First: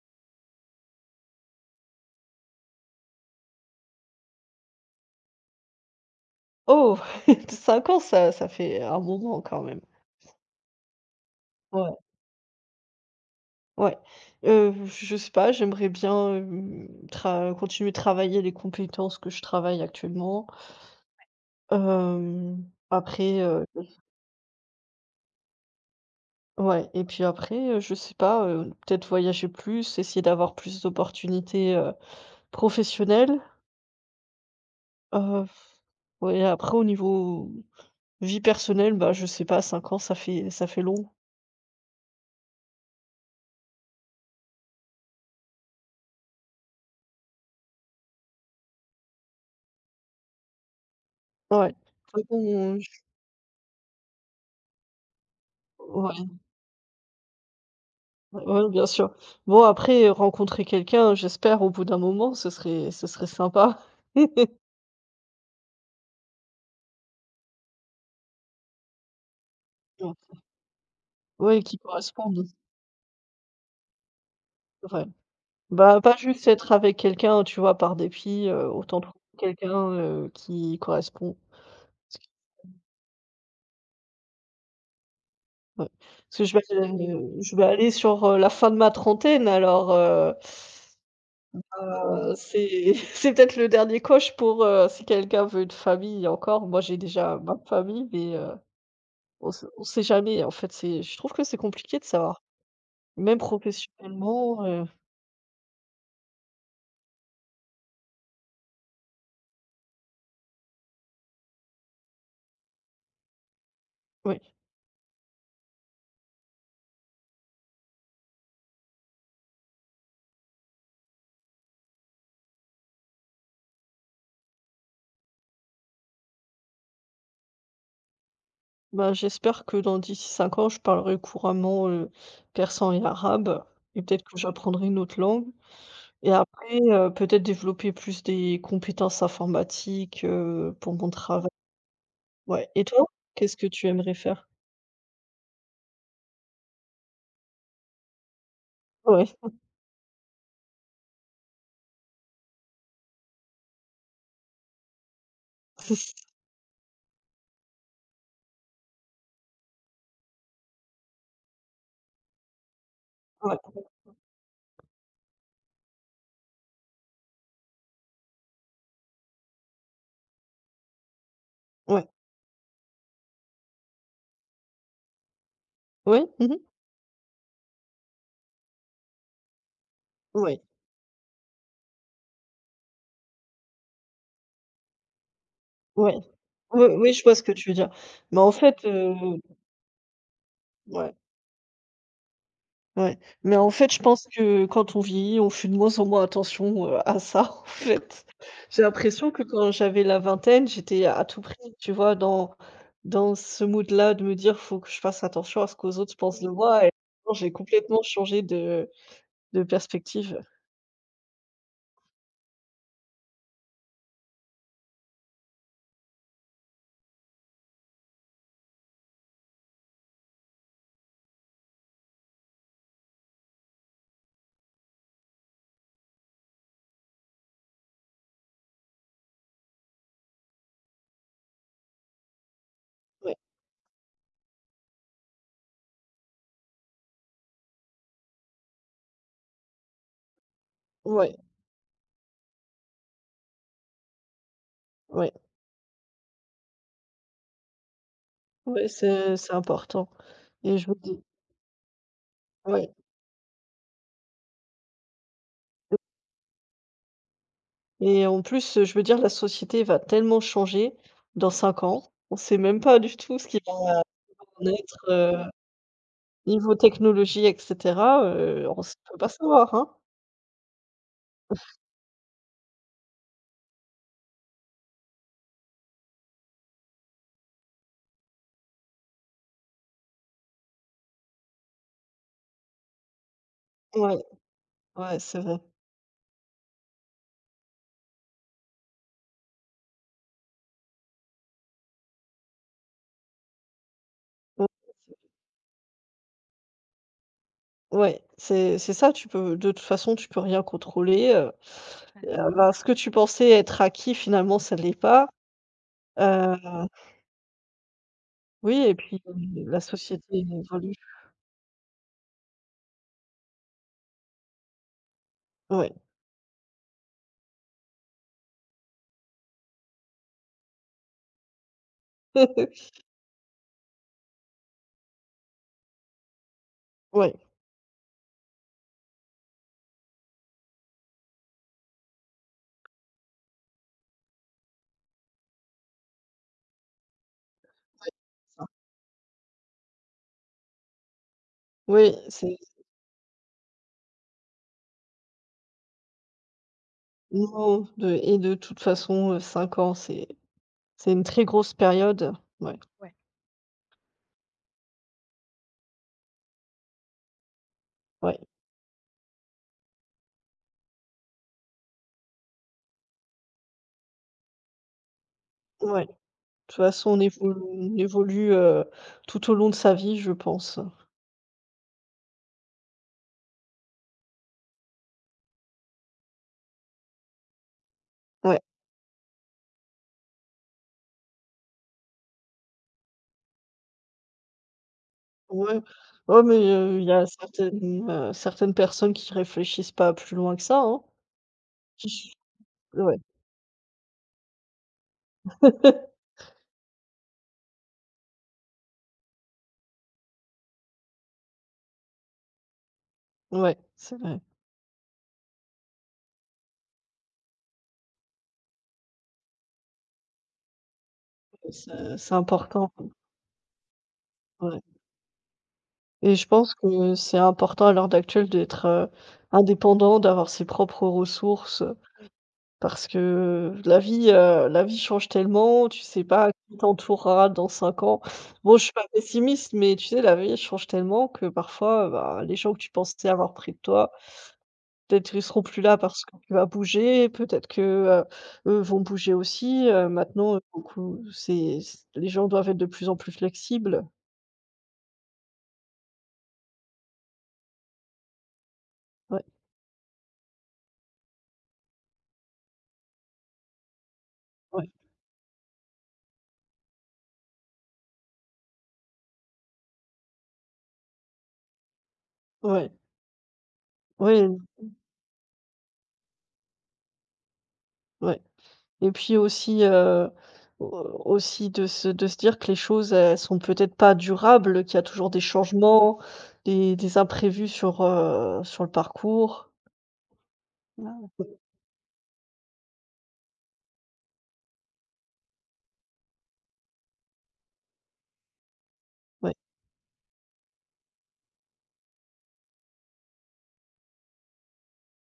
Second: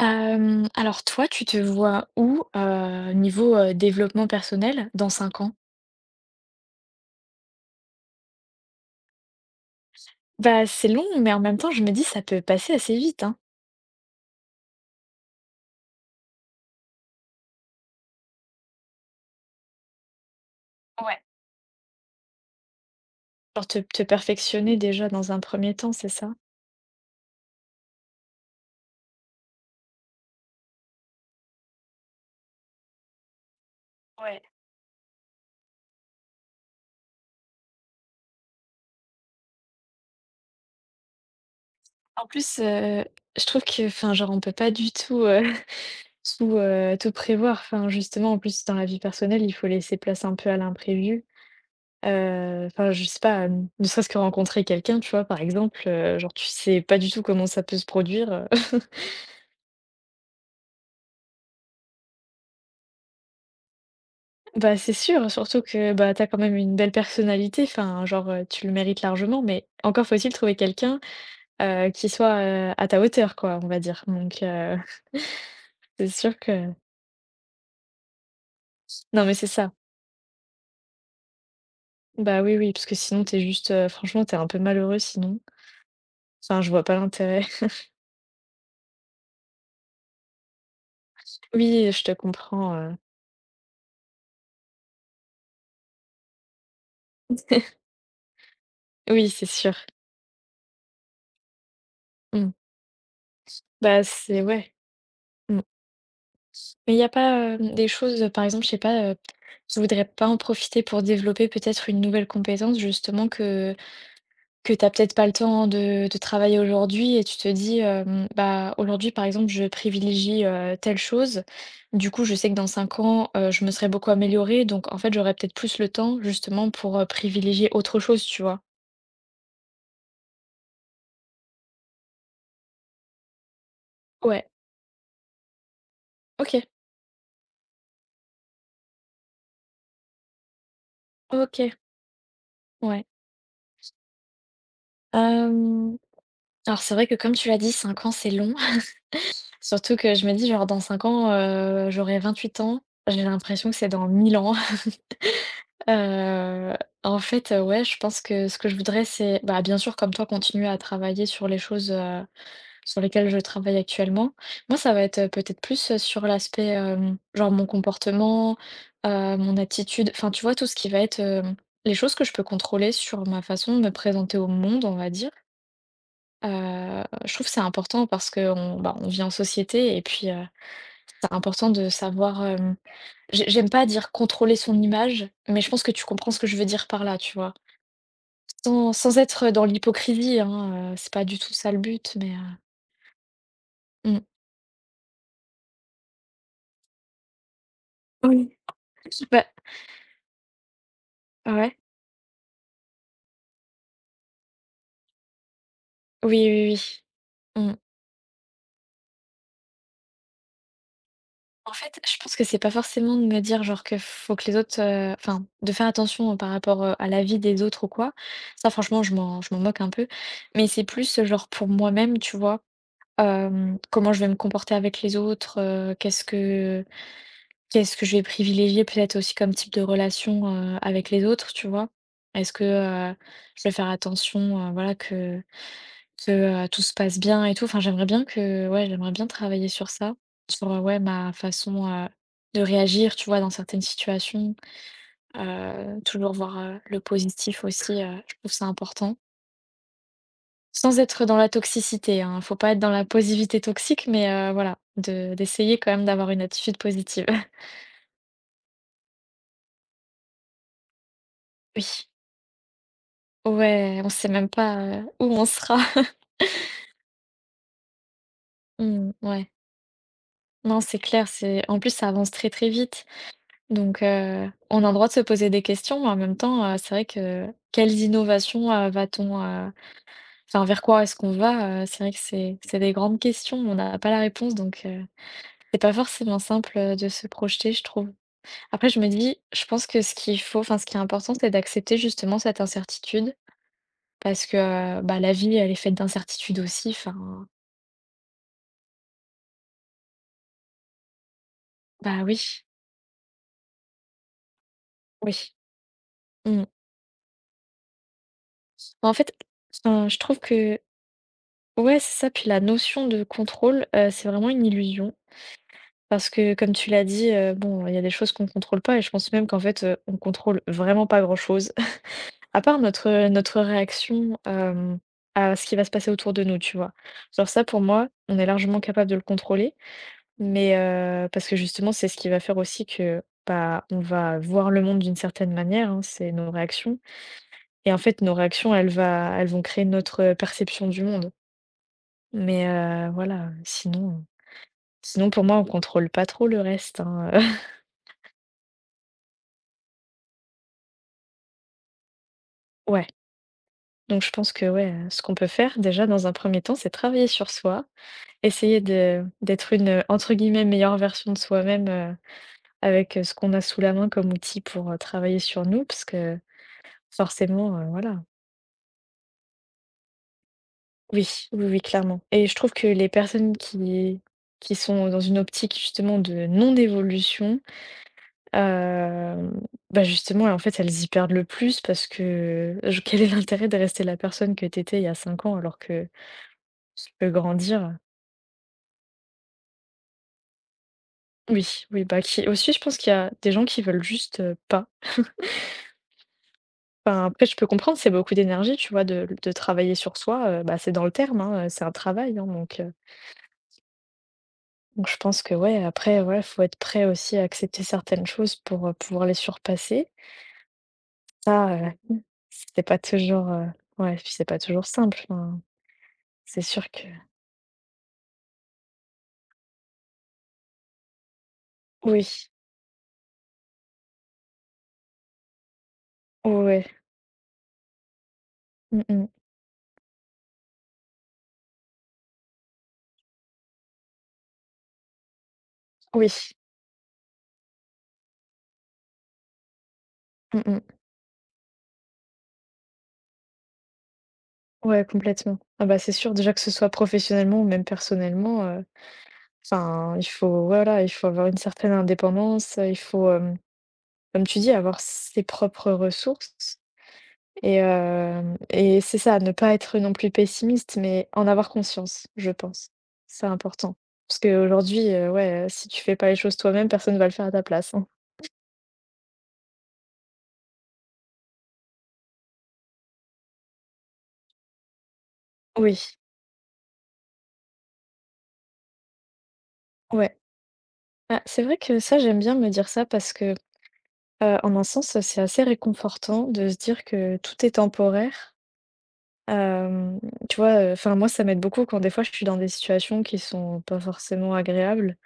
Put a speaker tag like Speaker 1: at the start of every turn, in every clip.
Speaker 1: Alors toi, tu te vois où, niveau, développement personnel dans 5 ans?
Speaker 2: Oh! 5 ans, ça fait un moment quand même.
Speaker 1: Bah, c'est long, mais en même temps, je me
Speaker 2: Ouais,
Speaker 1: dis ça peut passer assez vite, hein?
Speaker 2: ouais. Je sais pas, j'aimerais bien, hem, tra continuer de travailler les compétences que je travaille actuellement.
Speaker 1: Ouais.
Speaker 2: Hem, après, heu,
Speaker 1: Genre te perfectionner déjà dans un premier temps, c'est ça?
Speaker 2: ouais, et puis après, je sais pas, peut-être voyager plus, essayer d'avoir plus d'opportunités, professionnelles.
Speaker 1: Ouais.
Speaker 2: Heu, ouais, après au niveau vie personnelle, bah, je sais pas, 5 ans, ça fait long.
Speaker 1: En plus, je trouve que enfin, genre, on peut pas du tout, tout prévoir. Enfin, justement, en plus, dans la vie personnelle, il faut laisser place un peu à l'imprévu.
Speaker 2: Ouais. Faut
Speaker 1: Heu,
Speaker 2: qu'on
Speaker 1: enfin, je sais pas, ne serait-ce que rencontrer quelqu'un, tu vois? Par exemple,
Speaker 2: Ouais.
Speaker 1: genre, tu sais pas du tout comment ça peut se
Speaker 2: Ouais,
Speaker 1: produire.
Speaker 2: ouais, bien sûr. Bon après, rencontrer quelqu'un, j'espère au bout d'un moment, ce serait sympa.
Speaker 1: Bah, c'est sûr, surtout que, bah, t'as quand même une belle personnalité, enfin, genre, tu le mérites largement, mais encore faut-il trouver quelqu'un,
Speaker 2: Ouais, qui
Speaker 1: qui soit,
Speaker 2: corresponde,
Speaker 1: à ta hauteur, quoi, on va dire. Donc,
Speaker 2: ouais. Bah,
Speaker 1: c'est
Speaker 2: pas
Speaker 1: sûr
Speaker 2: juste être
Speaker 1: que
Speaker 2: avec quelqu'un, tu vois, par dépit, autant trouver
Speaker 1: non, mais c'est ça.
Speaker 2: quelqu'un, qui correspond. Parce que
Speaker 1: Bah, oui, oui, parce que sinon t'es juste, franchement, t'es un peu malheureux sinon.
Speaker 2: Ouais, parce que
Speaker 1: Enfin, je vois pas l'intérêt.
Speaker 2: je vais aller sur, la fin de ma trentaine alors,
Speaker 1: Oui, je te comprends,
Speaker 2: c'est c'est peut-être le dernier coche pour, si quelqu'un veut une famille encore. Moi, j'ai déjà ma famille mais,
Speaker 1: oui, c'est
Speaker 2: on sait
Speaker 1: sûr.
Speaker 2: on sait jamais en fait, c'est je trouve que c'est compliqué de savoir.
Speaker 1: Mmh.
Speaker 2: Même
Speaker 1: Bah, c'est
Speaker 2: professionnellement,
Speaker 1: ouais, mmh. Mais il y a pas, des choses, par exemple, je sais pas, tu voudrais pas en profiter pour développer peut-être une nouvelle compétence justement que
Speaker 2: oui.
Speaker 1: Que tu as peut-être pas le temps de travailler aujourd'hui et tu te dis, hem: «Bah, aujourd'hui, par exemple, je privilégie, telle chose. Du coup, je sais que dans 5 ans, je me serais beaucoup améliorée donc en fait, j'aurais peut-être plus le temps justement pour, privilégier autre chose», tu vois?
Speaker 2: Bah, j'espère que dans 10 5 ans, je parlerai couramment, persan et arabe et peut-être que
Speaker 1: Ouais,
Speaker 2: j'apprendrai une autre langue et
Speaker 1: OK.
Speaker 2: après, peut-être développer plus des compétences informatiques, pour mon travail.
Speaker 1: OK,
Speaker 2: Ouais et
Speaker 1: ouais.
Speaker 2: toi? Qu'est-ce que tu aimerais faire?
Speaker 1: Hem, alors c'est vrai que comme tu l'as dit, 5 ans, c'est long.
Speaker 2: Ouais.
Speaker 1: Surtout que je me dis genre dans 5 ans, j'aurai 8 ans. J'ai l'impression que c'est dans 1000 ans. Heu, en fait, ouais, je pense que ce que je voudrais, c'est, bah, bien sûr, comme toi, continuer à travailler sur les choses, sur lesquelles je
Speaker 2: Ouais,
Speaker 1: travaille actuellement. Moi, ça va être, peut-être plus, sur l'aspect, genre mon comportement, mon attitude, enfin, tu vois, tout ce qui va être, les
Speaker 2: ouais.
Speaker 1: choses que je peux contrôler sur ma façon de me présenter au monde, on va dire.
Speaker 2: Ouais. Mmh mh.
Speaker 1: Je trouve que c'est important parce qu'on, bah, on vit en société et puis,
Speaker 2: Ouais.
Speaker 1: c'est important de savoir, j'aime pas dire contrôler son image, mais je pense que tu
Speaker 2: Ouais. Ouais.
Speaker 1: comprends ce que je veux
Speaker 2: Oui,
Speaker 1: dire par
Speaker 2: oui,
Speaker 1: là,
Speaker 2: je vois
Speaker 1: tu
Speaker 2: ce que
Speaker 1: vois?
Speaker 2: tu veux dire. Mais en fait,
Speaker 1: Sans sans être dans l'hypocrisie, hein, c'est
Speaker 2: ouais.
Speaker 1: pas du tout ça le but, mais
Speaker 2: Ouais, mais en fait, je
Speaker 1: mmh.
Speaker 2: pense que quand on vieillit, on fait de moins en moins attention, à ça, en fait.
Speaker 1: Oui.
Speaker 2: J'ai l'impression que
Speaker 1: Bah,
Speaker 2: quand j'avais la vingtaine, j'étais à tout prix,
Speaker 1: ouais.
Speaker 2: tu vois, dans ce mood-là de me dire: «Faut que je fasse attention à ce qu'aux autres pensent de
Speaker 1: Oui, oui,
Speaker 2: moi». Et
Speaker 1: oui.
Speaker 2: maintenant, j'ai
Speaker 1: Mmh.
Speaker 2: complètement changé de perspective.
Speaker 1: En fait, je pense que c'est pas forcément de me dire genre que faut que les autres, enfin, de faire attention par rapport, à l'avis des autres ou quoi. Ça franchement, je m'en moque un peu. Mais c'est plus, genre pour moi-même, tu vois? Comment je vais me comporter avec les autres, qu'est-ce que je vais privilégier peut-être aussi comme type de relation, avec les autres, tu vois? Est-ce que,
Speaker 2: Ouais,
Speaker 1: je vais faire attention, voilà, que, tout se passe bien et tout? Enfin, j'aimerais bien que ouais, j'aimerais bien travailler sur ça, sur, ouais, ma
Speaker 2: ouais,
Speaker 1: façon, de réagir, tu vois, dans certaines situations,
Speaker 2: ouais,
Speaker 1: toujours voir, le positif aussi, je trouve ça
Speaker 2: ouais,
Speaker 1: important.
Speaker 2: c'est important et je me
Speaker 1: Sans
Speaker 2: dis
Speaker 1: être dans la toxicité, hein, faut pas être dans
Speaker 2: ouais.
Speaker 1: la positivité toxique, mais, voilà, de d'essayer quand même d'avoir une attitude positive.
Speaker 2: Et en plus, je veux dire la société va tellement changer dans cinq
Speaker 1: Oui.
Speaker 2: ans, on sait même pas du tout ce qui va
Speaker 1: Ouais, on sait même
Speaker 2: en
Speaker 1: pas,
Speaker 2: être,
Speaker 1: où on sera.
Speaker 2: niveau technologie et cetera, on s
Speaker 1: Mmh,
Speaker 2: peut pas
Speaker 1: ouais.
Speaker 2: savoir, hein?
Speaker 1: Non, c'est clair, c'est en plus, ça avance très, très vite donc on a le droit de se poser des questions, mais en même temps, c'est vrai que quelles innovations, va-t-on, enfin, vers quoi est-ce qu'on va? C'est vrai que c'est des grandes questions, on n'a pas la
Speaker 2: Ouais,
Speaker 1: réponse donc
Speaker 2: ouais, c'est vrai.
Speaker 1: c'est pas forcément simple, de se projeter, je trouve. Après, je me dis, je pense que ce qu'il faut enfin, ce qui est important, c'est d'accepter justement cette incertitude parce que,
Speaker 2: Ouais,
Speaker 1: bah, la vie, elle est faite d'incertitudes aussi, enfin,
Speaker 2: ouais, c'est ça, tu peux de toute façon, tu peux rien contrôler.
Speaker 1: bah, oui,
Speaker 2: Ce que tu pensais être acquis, finalement, ça l'est pas.
Speaker 1: oui.
Speaker 2: Heu,
Speaker 1: Mmh.
Speaker 2: oui et
Speaker 1: Bah, en
Speaker 2: puis,
Speaker 1: fait,
Speaker 2: la
Speaker 1: enfin, je
Speaker 2: société
Speaker 1: trouve que
Speaker 2: évolue.
Speaker 1: ouais, c'est ça, puis la notion de contrôle, c'est vraiment une illusion
Speaker 2: Ouais.
Speaker 1: parce que comme tu l'as dit, bon, il y a des choses qu'on ne contrôle pas et je pense même qu'en fait, on contrôle vraiment pas grand-chose, à part notre réaction, à ce qui va se passer autour de nous, tu vois?
Speaker 2: Ouais,
Speaker 1: Genre ça, pour moi, on est largement capable de le contrôler, mais parce que justement, c'est ce qui va faire aussi que, bah, on va voir le monde d'une certaine manière, hein, c'est nos réactions et en fait, nos
Speaker 2: ça.
Speaker 1: réactions, elles vont créer perception du monde.
Speaker 2: Oui, c'est
Speaker 1: Mais voilà, sinon pour moi on contrôle pas trop le reste, hein.
Speaker 2: non, de toute façon, 5 ans, c'est une très grosse période. Ouais,
Speaker 1: Ouais, donc je pense que, ouais, ce qu'on peut faire déjà dans un premier temps, c'est travailler sur soi,
Speaker 2: ouais,
Speaker 1: essayer de d'être une, entre guillemets «meilleure version de soi-même», avec, ce qu'on a sous la main comme outil pour, travailler sur nous parce
Speaker 2: ouais.
Speaker 1: que
Speaker 2: Toute façon, on évolue
Speaker 1: forcément,
Speaker 2: on
Speaker 1: voilà.
Speaker 2: évolue, tout au long de sa vie, je pense.
Speaker 1: Oui, oui, oui, clairement et je trouve que les personnes qui sont dans une optique justement de non-évolution.
Speaker 2: Ouais,
Speaker 1: Hem, bah, justement, en fait, elles y perdent le plus parce que je quel est l'intérêt de rester la personne que t'étais il y a 5 ans alors
Speaker 2: ouais.
Speaker 1: que
Speaker 2: Oh mais il
Speaker 1: tu
Speaker 2: y a
Speaker 1: peux grandir?
Speaker 2: certaines personnes qui réfléchissent pas plus loin que ça, hein.
Speaker 1: Oui, oui, bah,
Speaker 2: Qui
Speaker 1: qui aussi je pense qu'il y
Speaker 2: Ouais.
Speaker 1: a des gens qui veulent juste, pas. Enfin, après je peux comprendre, c'est beaucoup d'énergie, tu vois, de travailler sur soi, bah, c'est dans le terme, hein, c'est un travail, hein,
Speaker 2: Ouais, c'est vrai.
Speaker 1: donc je pense que ouais, après, ouais, faut être prêt aussi à accepter certaines choses pour, pouvoir les surpasser. Ça,
Speaker 2: C'est
Speaker 1: c'est
Speaker 2: important,
Speaker 1: pas toujours, ouais, puis c'est pas
Speaker 2: ouais.
Speaker 1: toujours simple, enfin,
Speaker 2: Et je
Speaker 1: c'est
Speaker 2: pense
Speaker 1: sûr que
Speaker 2: que c'est important à l'heure actuelle d'être, indépendant, d'avoir ses propres ressources.
Speaker 1: oui.
Speaker 2: Parce que la vie change tellement, tu sais pas qui
Speaker 1: Ouais,
Speaker 2: t'entourera dans 5 ans. Bon, je suis
Speaker 1: mmh
Speaker 2: pas
Speaker 1: mh.
Speaker 2: pessimiste, mais tu sais, la vie change tellement que parfois, bah, les gens que tu pensais avoir près de toi, peut-être ils seront plus là parce
Speaker 1: Oui.
Speaker 2: que tu vas bouger, peut-être que, heu, eux vont bouger aussi, maintenant,
Speaker 1: Mmh mh.
Speaker 2: beaucoup c'est c les gens doivent être de plus en plus flexibles.
Speaker 1: Ouais, complètement. Ah bah, c'est sûr déjà que ce soit professionnellement ou même personnellement,
Speaker 2: Ouais,
Speaker 1: enfin, il faut voilà, il faut avoir une certaine indépendance, il faut, comme tu dis,
Speaker 2: ouais,
Speaker 1: avoir ses propres ressources et c'est ça, ne pas être non plus pessimiste, mais en avoir conscience, je
Speaker 2: ouais,
Speaker 1: pense. C'est important. Parce
Speaker 2: ouais,
Speaker 1: qu'aujourd'hui, ouais, si tu fais pas les choses toi-même, personne va le faire à ta place, hein.
Speaker 2: ouais. Et puis aussi, au aussi de se dire que les choses, elles sont peut-être pas durables, qu'il y a toujours des
Speaker 1: Oui,
Speaker 2: changements, des imprévus sur le parcours.
Speaker 1: ouais. Bah,
Speaker 2: Ouais,
Speaker 1: c'est vrai que ça, j'aime bien me dire ça parce que en un sens, c'est assez réconfortant de se dire que tout est temporaire. Hem, tu vois, enfin, moi, ça m'aide beaucoup quand des fois je suis dans des situations qui sont pas forcément agréables,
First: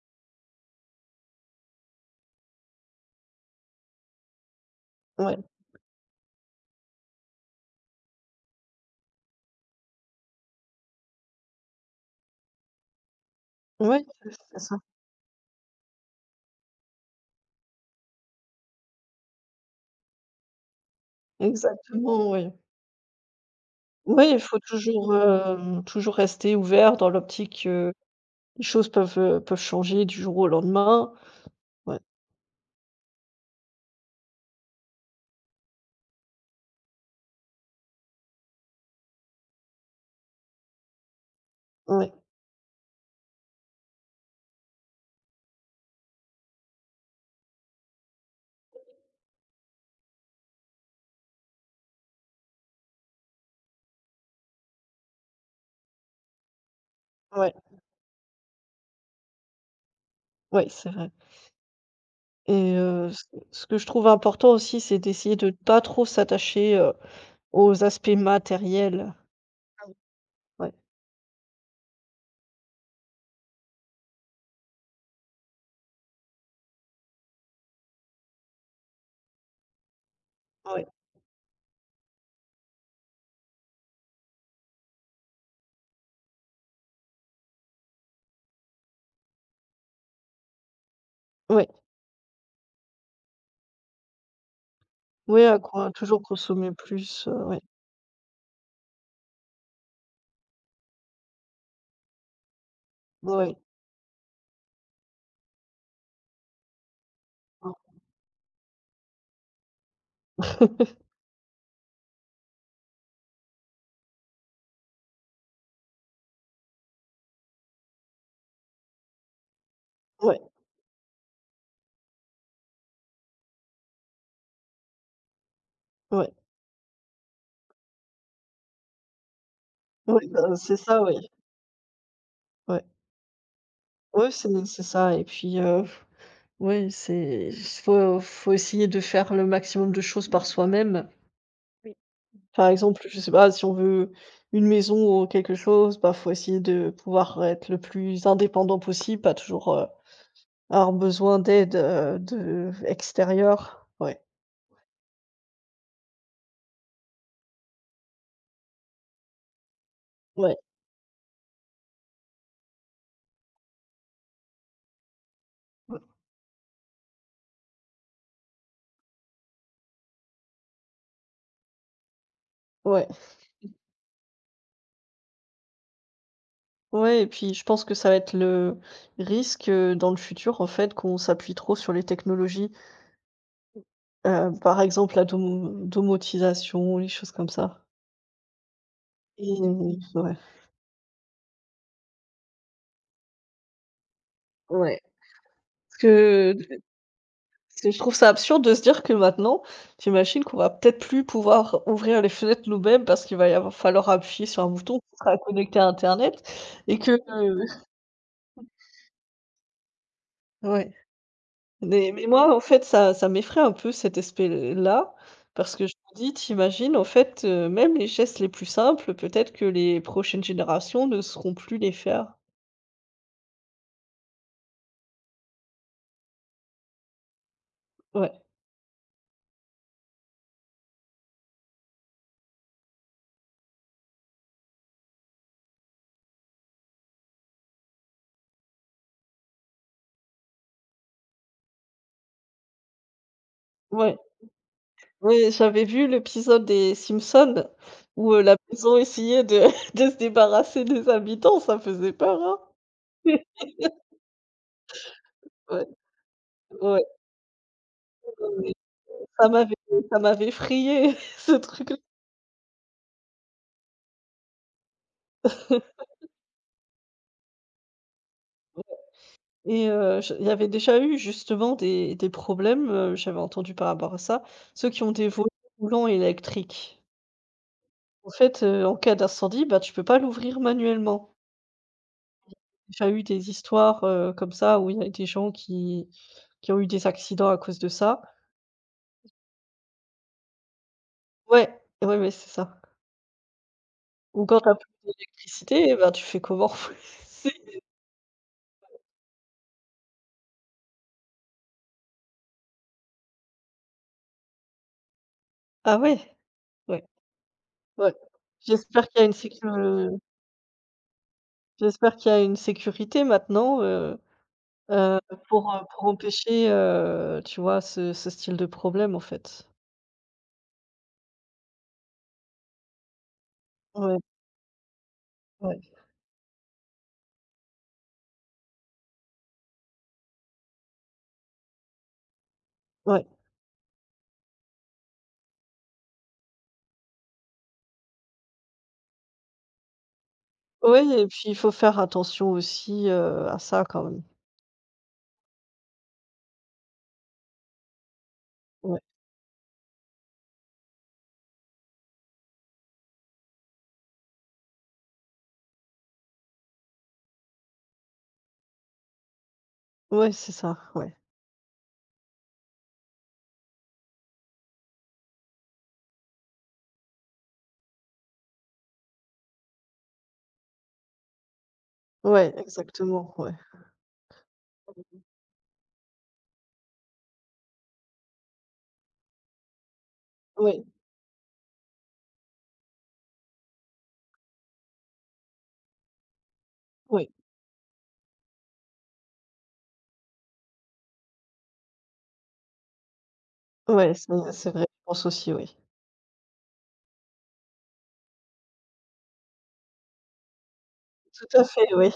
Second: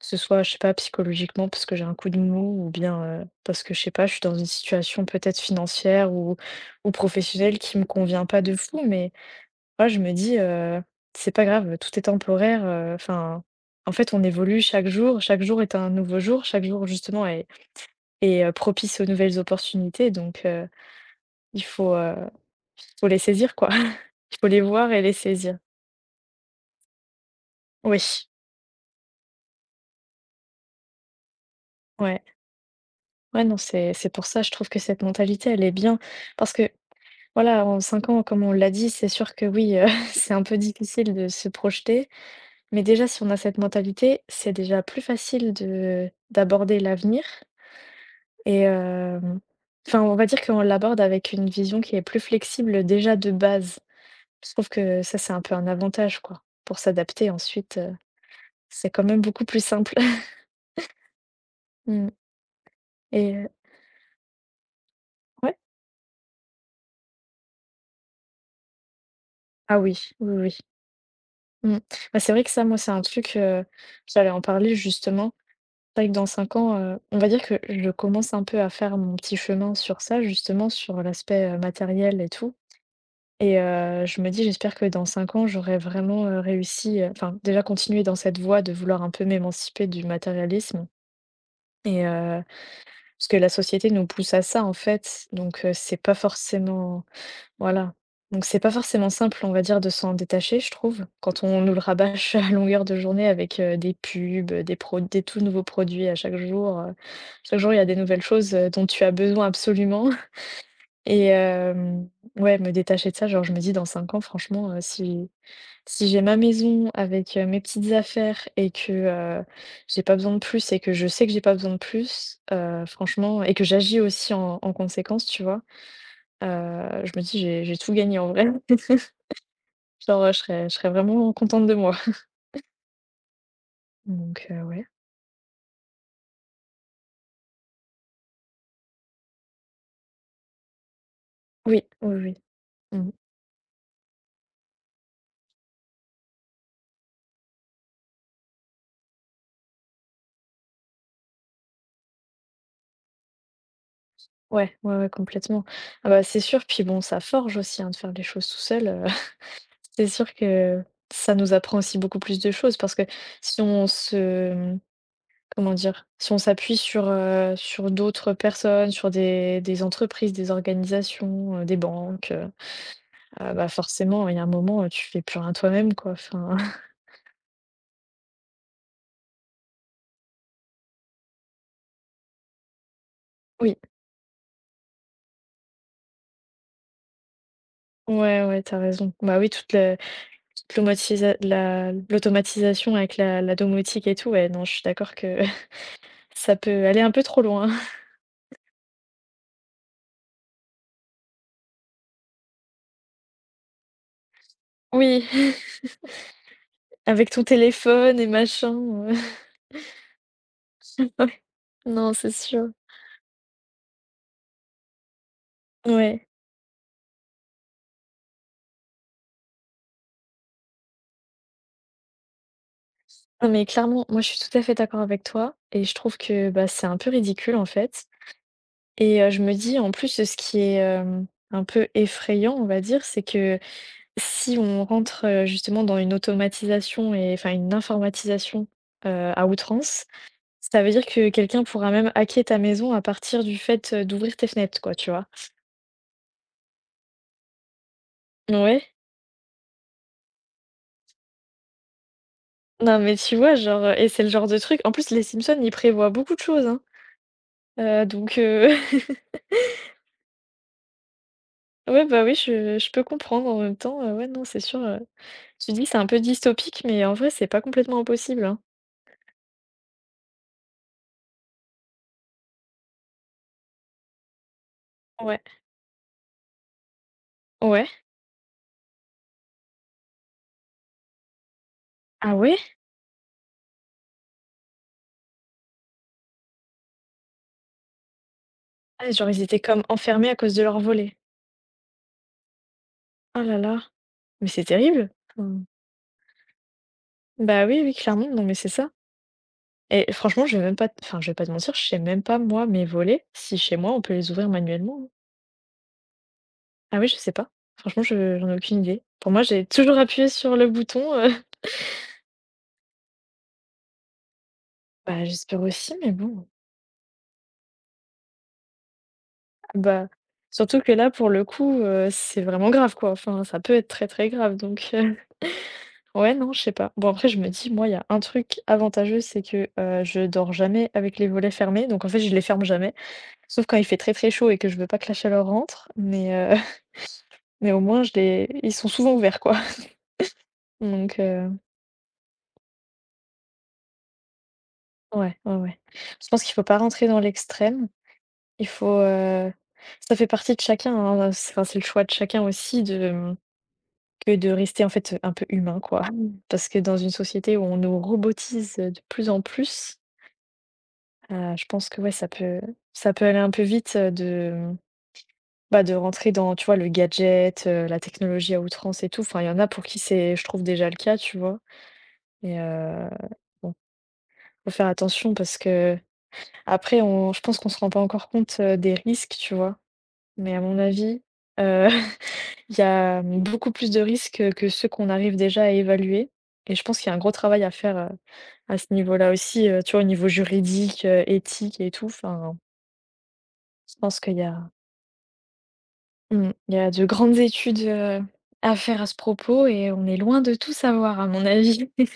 Speaker 1: que ce soit, je sais pas, psychologiquement parce que j'ai un coup de mou ou bien, parce que, je sais pas, je suis dans une situation
Speaker 2: ouais,
Speaker 1: peut-être financière ou professionnelle qui me convient pas de fou, mais moi, je me dis: «C'est pas grave, tout est temporaire», enfin, en
Speaker 2: ouais,
Speaker 1: fait, on
Speaker 2: c'est
Speaker 1: évolue
Speaker 2: ça.
Speaker 1: chaque jour est un nouveau jour, chaque jour justement est propice aux nouvelles opportunités donc il
Speaker 2: Exactement, oui.
Speaker 1: faut les saisir quoi.
Speaker 2: Oui,
Speaker 1: Il
Speaker 2: il
Speaker 1: faut
Speaker 2: faut
Speaker 1: les voir et les
Speaker 2: toujours,
Speaker 1: saisir.
Speaker 2: rester ouvert dans l'optique que
Speaker 1: Oui,
Speaker 2: les choses peuvent changer du jour au lendemain. Ouais,
Speaker 1: ouais. Ouais, non, c'est pour ça je trouve que cette mentalité elle est bien parce que voilà, en 5 ans, comme on l'a dit, c'est sûr que oui, c'est un peu difficile de se projeter,
Speaker 2: ouais,
Speaker 1: mais déjà si on a cette mentalité, c'est déjà plus facile de d'aborder l'avenir et hem, enfin on va dire qu'on l'aborde avec une vision qui est plus flexible déjà de base. Je trouve que ça, c'est un peu un avantage, quoi. Pour s'adapter
Speaker 2: ouais,
Speaker 1: ensuite, c'est quand même beaucoup plus simple.
Speaker 2: ouais, c'est vrai.
Speaker 1: Mmh
Speaker 2: Ce
Speaker 1: et heu
Speaker 2: que je trouve important aussi, c'est d'essayer de ne
Speaker 1: ouais.
Speaker 2: pas trop s'attacher aux aspects matériels.
Speaker 1: Ah
Speaker 2: Ah oui.
Speaker 1: oui, oui, oui. Oui.
Speaker 2: Ouais,
Speaker 1: Mmh. Bah, c'est vrai que ça, moi, c'est un truc, j'allais en parler justement. C'est vrai que dans 5 ans, on va dire que je commence un peu à faire mon petit chemin sur ça, justement,
Speaker 2: ouais,
Speaker 1: sur l'aspect, matériel et tout je me dis: «J'espère que dans 5 ans, j'aurai vraiment, réussi», enfin, déjà continuer dans cette voie de vouloir un peu m'émanciper du matérialisme
Speaker 2: ouais,
Speaker 1: et heu Parce que la société nous pousse à ça en fait,
Speaker 2: ouais, à
Speaker 1: donc
Speaker 2: quoi
Speaker 1: c'est pas
Speaker 2: toujours consommer
Speaker 1: forcément
Speaker 2: plus, ouais,
Speaker 1: voilà, donc c'est pas forcément simple, on va dire, de s'en détacher, je trouve. Quand on nous le rabâche à longueur de journée
Speaker 2: ouais,
Speaker 1: avec, des pubs, des pro des tout nouveaux produits à chaque
Speaker 2: ouais,
Speaker 1: jour il y a des nouvelles choses, dont tu as besoin absolument. et hem, ouais, Me détacher de ça, genre je me dis dans 5 ans franchement, si j'ai ma maison avec, mes petites affaires et que, heu, j'ai pas besoin de
Speaker 2: ouais,
Speaker 1: plus et que je sais que j'ai pas besoin de plus, franchement et que j'agis aussi en conséquence, tu vois?
Speaker 2: ouais,
Speaker 1: Je me dis: «J'ai tout gagné en vrai». Genre,
Speaker 2: ouais,
Speaker 1: je
Speaker 2: bah,
Speaker 1: serais
Speaker 2: c'est
Speaker 1: je serais
Speaker 2: ça, oui,
Speaker 1: vraiment contente de moi.
Speaker 2: ouais, ouais,
Speaker 1: Donc,
Speaker 2: c'est
Speaker 1: ouais.
Speaker 2: ça et puis, ouais, c'est faut essayer de faire le maximum de choses par soi-même.
Speaker 1: Oui,
Speaker 2: Oui.
Speaker 1: oui, oui.
Speaker 2: Par exemple,
Speaker 1: Mmh.
Speaker 2: je sais pas, si on veut une maison ou quelque chose, bah, faut essayer de pouvoir être le plus indépendant possible, pas toujours, avoir besoin d'aide, de extérieure. Ouais,
Speaker 1: Ouais, ouais, ouais, complètement. Ah bah, c'est sûr, puis bon, ça forge aussi, hein, de faire les choses tout seul. C'est sûr
Speaker 2: ouais.
Speaker 1: que ça nous apprend aussi beaucoup plus de choses parce que si on se Comment dire? Si on s'appuie sur, sur d'autres personnes, sur des entreprises, des organisations, des banques,
Speaker 2: Ouais,
Speaker 1: ah bah, forcément, il y a un moment, tu fais plus rien toi-même, quoi, enfin.
Speaker 2: ouais et puis je pense que ça va être le risque, dans le futur, en fait, qu'on s'appuie trop sur les technologies,
Speaker 1: Oui,
Speaker 2: par exemple la domotisation, les choses comme ça
Speaker 1: ouais, ouais, t'as raison. Bah, oui,
Speaker 2: et ouais,
Speaker 1: toute l'automatisation avec la domotique et tout, ouais, non, je suis
Speaker 2: ouais.
Speaker 1: d'accord que
Speaker 2: Parce que
Speaker 1: ça peut aller un peu trop loin.
Speaker 2: parce que je trouve ça absurde de se dire que maintenant, tu imagines qu'on va peut-être plus pouvoir ouvrir les fenêtres nous-mêmes parce qu'il va y avoir falloir appuyer sur un bouton qui
Speaker 1: Oui,
Speaker 2: sera connecté à internet et que
Speaker 1: avec ton téléphone et machin, heu,
Speaker 2: ouais.
Speaker 1: ouais,
Speaker 2: Mais
Speaker 1: non,
Speaker 2: mais
Speaker 1: c'est
Speaker 2: moi, en
Speaker 1: sûr.
Speaker 2: fait, ça m'effraie un peu cet aspect-là, parce que je me
Speaker 1: Ouais.
Speaker 2: dis: «Tu En fait, même les gestes les plus simples, peut-être que les prochaines générations ne sauront plus les faire».
Speaker 1: Non, mais clairement, moi, je suis tout à fait d'accord avec toi et je trouve que, bah, c'est un peu ridicule, en fait.
Speaker 2: Ouais,
Speaker 1: Et je me dis en plus, ce qui est, un peu effrayant, on va dire, c'est que si on rentre, justement dans une automatisation et enfin une informatisation, à outrance, ça veut dire que quelqu'un pourra même hacker ta maison à partir du fait,
Speaker 2: ouais,
Speaker 1: d'ouvrir tes fenêtres quoi, tu vois?
Speaker 2: ouais, j'avais vu l'épisode des Simpsons où, la
Speaker 1: Ouais,
Speaker 2: maison essayait de de se débarrasser des habitants, ça faisait peur, hein.
Speaker 1: non mais tu vois genre, et c'est le genre de truc en plus les Simpsons ils
Speaker 2: Ouais,
Speaker 1: prévoient beaucoup de choses, hein,
Speaker 2: ouais,
Speaker 1: heu, donc heu,
Speaker 2: mais ça m'avait ça m'avait effrayée ce truc-là.
Speaker 1: ouais, bah, oui je peux comprendre en même temps, ouais non c'est sûr, tu dis c'est un peu dystopique mais en vrai c'est pas complètement impossible, hein.
Speaker 2: Et je il y avait déjà eu justement des problèmes, j'avais entendu par rapport à ça, ceux qui ont des
Speaker 1: Ouais,
Speaker 2: volets roulants électriques.
Speaker 1: ouais.
Speaker 2: En fait, en cas d'incendie, bah, tu peux pas l'ouvrir manuellement.
Speaker 1: Ah ouais?
Speaker 2: J'ai déjà eu des histoires, comme ça où il y a des gens qui ont eu des accidents à cause de ça.
Speaker 1: Ah, genre ils étaient comme enfermés à cause de leur volet?
Speaker 2: Ouais, ouais, mais c'est ça.
Speaker 1: Oh là là,
Speaker 2: Ou
Speaker 1: mais
Speaker 2: quand
Speaker 1: c'est
Speaker 2: t'as plus
Speaker 1: terrible! Enfin,
Speaker 2: d'électricité, eh ben, tu fais comment? C'est
Speaker 1: bah, oui, oui, clairement, non, mais c'est ça et franchement, je vais même pas te enfin, je vais pas te mentir, je sais même pas, moi, mes volets, si chez moi, on peut les ouvrir manuellement, hein.
Speaker 2: Ah ouais?
Speaker 1: Ah
Speaker 2: Ouais,
Speaker 1: oui, je sais pas. Franchement,
Speaker 2: ouais.
Speaker 1: je j'en ai aucune idée.
Speaker 2: J'espère qu'il y a
Speaker 1: Pour
Speaker 2: une
Speaker 1: moi, j'ai
Speaker 2: sécu
Speaker 1: toujours
Speaker 2: heu,
Speaker 1: appuyé sur le bouton,
Speaker 2: J'espère qu'il y a une sécurité maintenant, Heu,
Speaker 1: bah, j'espère aussi,
Speaker 2: pour
Speaker 1: mais bon.
Speaker 2: empêcher, tu vois, ce style de problème, en fait.
Speaker 1: Ah bah, surtout que là, pour le coup, c'est vraiment grave, quoi. Enfin, ça peut être très,
Speaker 2: Ouais,
Speaker 1: très grave donc
Speaker 2: ouais,
Speaker 1: ouais, non, je sais pas. Bon, après, je me dis, moi, il y a un truc avantageux, c'est que je dors jamais avec les volets fermés. Donc, en fait, je les ferme jamais.
Speaker 2: ouais.
Speaker 1: Sauf quand il fait très, très chaud et que je veux pas que la chaleur rentre. Mais, mais au moins, ils sont souvent ouverts, quoi.
Speaker 2: Ouais
Speaker 1: Donc,
Speaker 2: et puis il faut faire attention aussi, à ça quand même.
Speaker 1: ouais, ouais, ouais. Je pense qu'il faut pas rentrer dans l'extrême. Il faut.
Speaker 2: Ouais,
Speaker 1: Ça fait partie de chacun. Hein. C'est enfin, c'est le choix de chacun aussi de... que de rester, en fait, un peu humain, quoi. Mm. Parce que dans une société où on nous robotise de plus en plus.
Speaker 2: ouais, c'est ça, ouais.
Speaker 1: Je pense que ouais, ça peut aller un peu vite, de bah, de rentrer dans, tu vois, le gadget, la technologie à outrance et tout. Enfin, il y en a pour qui c'est, je trouve, déjà le cas, tu vois?
Speaker 2: Ouais,
Speaker 1: Et
Speaker 2: exactement, ouais.
Speaker 1: bon, faut faire attention parce que après on je pense qu'on se rend pas encore compte, des risques, tu vois? Mais à mon
Speaker 2: Ouais,
Speaker 1: avis, heu, il y a, beaucoup plus de risques, que ceux qu'on arrive déjà à évaluer et je pense qu'il y a un
Speaker 2: ouais,
Speaker 1: gros travail à faire, à ce niveau-là aussi, tu vois, au niveau juridique, éthique et tout. Enfin, je
Speaker 2: ouais,
Speaker 1: pense
Speaker 2: c'est
Speaker 1: qu'il y a
Speaker 2: c'est vrai, je pense aussi, oui.
Speaker 1: Mmh. Il y a de grandes études, à faire à ce propos et on est loin de tout savoir à mon
Speaker 2: Tout à
Speaker 1: avis.
Speaker 2: fait, oui.